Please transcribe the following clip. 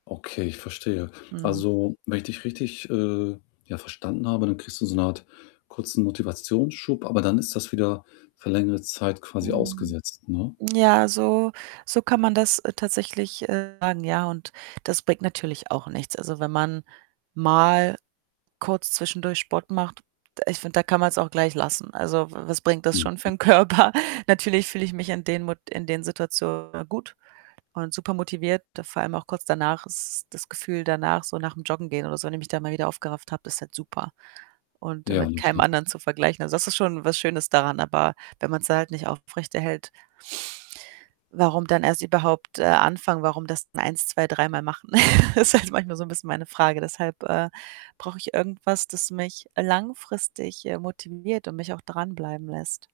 Okay, ich verstehe. Mhm. Also, wenn ich dich richtig, äh, ja, verstanden habe, dann kriegst du so 'ne Art kurzen Motivationsschub, aber dann ist das wieder für längere Zeit quasi Mhm. ausgesetzt, ne? Ja, so so kann man das, äh, tatsächlich, äh, sagen, ja, und das bringt natürlich auch nichts. Also, wenn man mal kurz zwischendurch Sport macht d ich finde, da kann man's auch gleich lassen. Also, w was bringt das schon für Mhm. 'n Körper? Natürlich fühle ich mich in den Mot in den Situationen gut und super motiviert. Vor allem auch kurz danach ist das Gefühl danach, so nach'm Joggen gehen oder so, wenn ich mich da mal wieder aufgerafft habe ist halt super und Ja, mit ne, keinem klar. andern zu vergleichen. Also, das ist schon was Schönes daran, aber wenn man's halt nicht aufrechterhält warum dann erst überhaupt, äh, anfangen? Warum das dann eins, zwei dreimal machen? Ist halt manchmal so 'n bisschen meine Frage. Deshalb, äh, brauche ich irgendwas, das mich langfristig, äh, motiviert und mich auch dranbleiben lässt.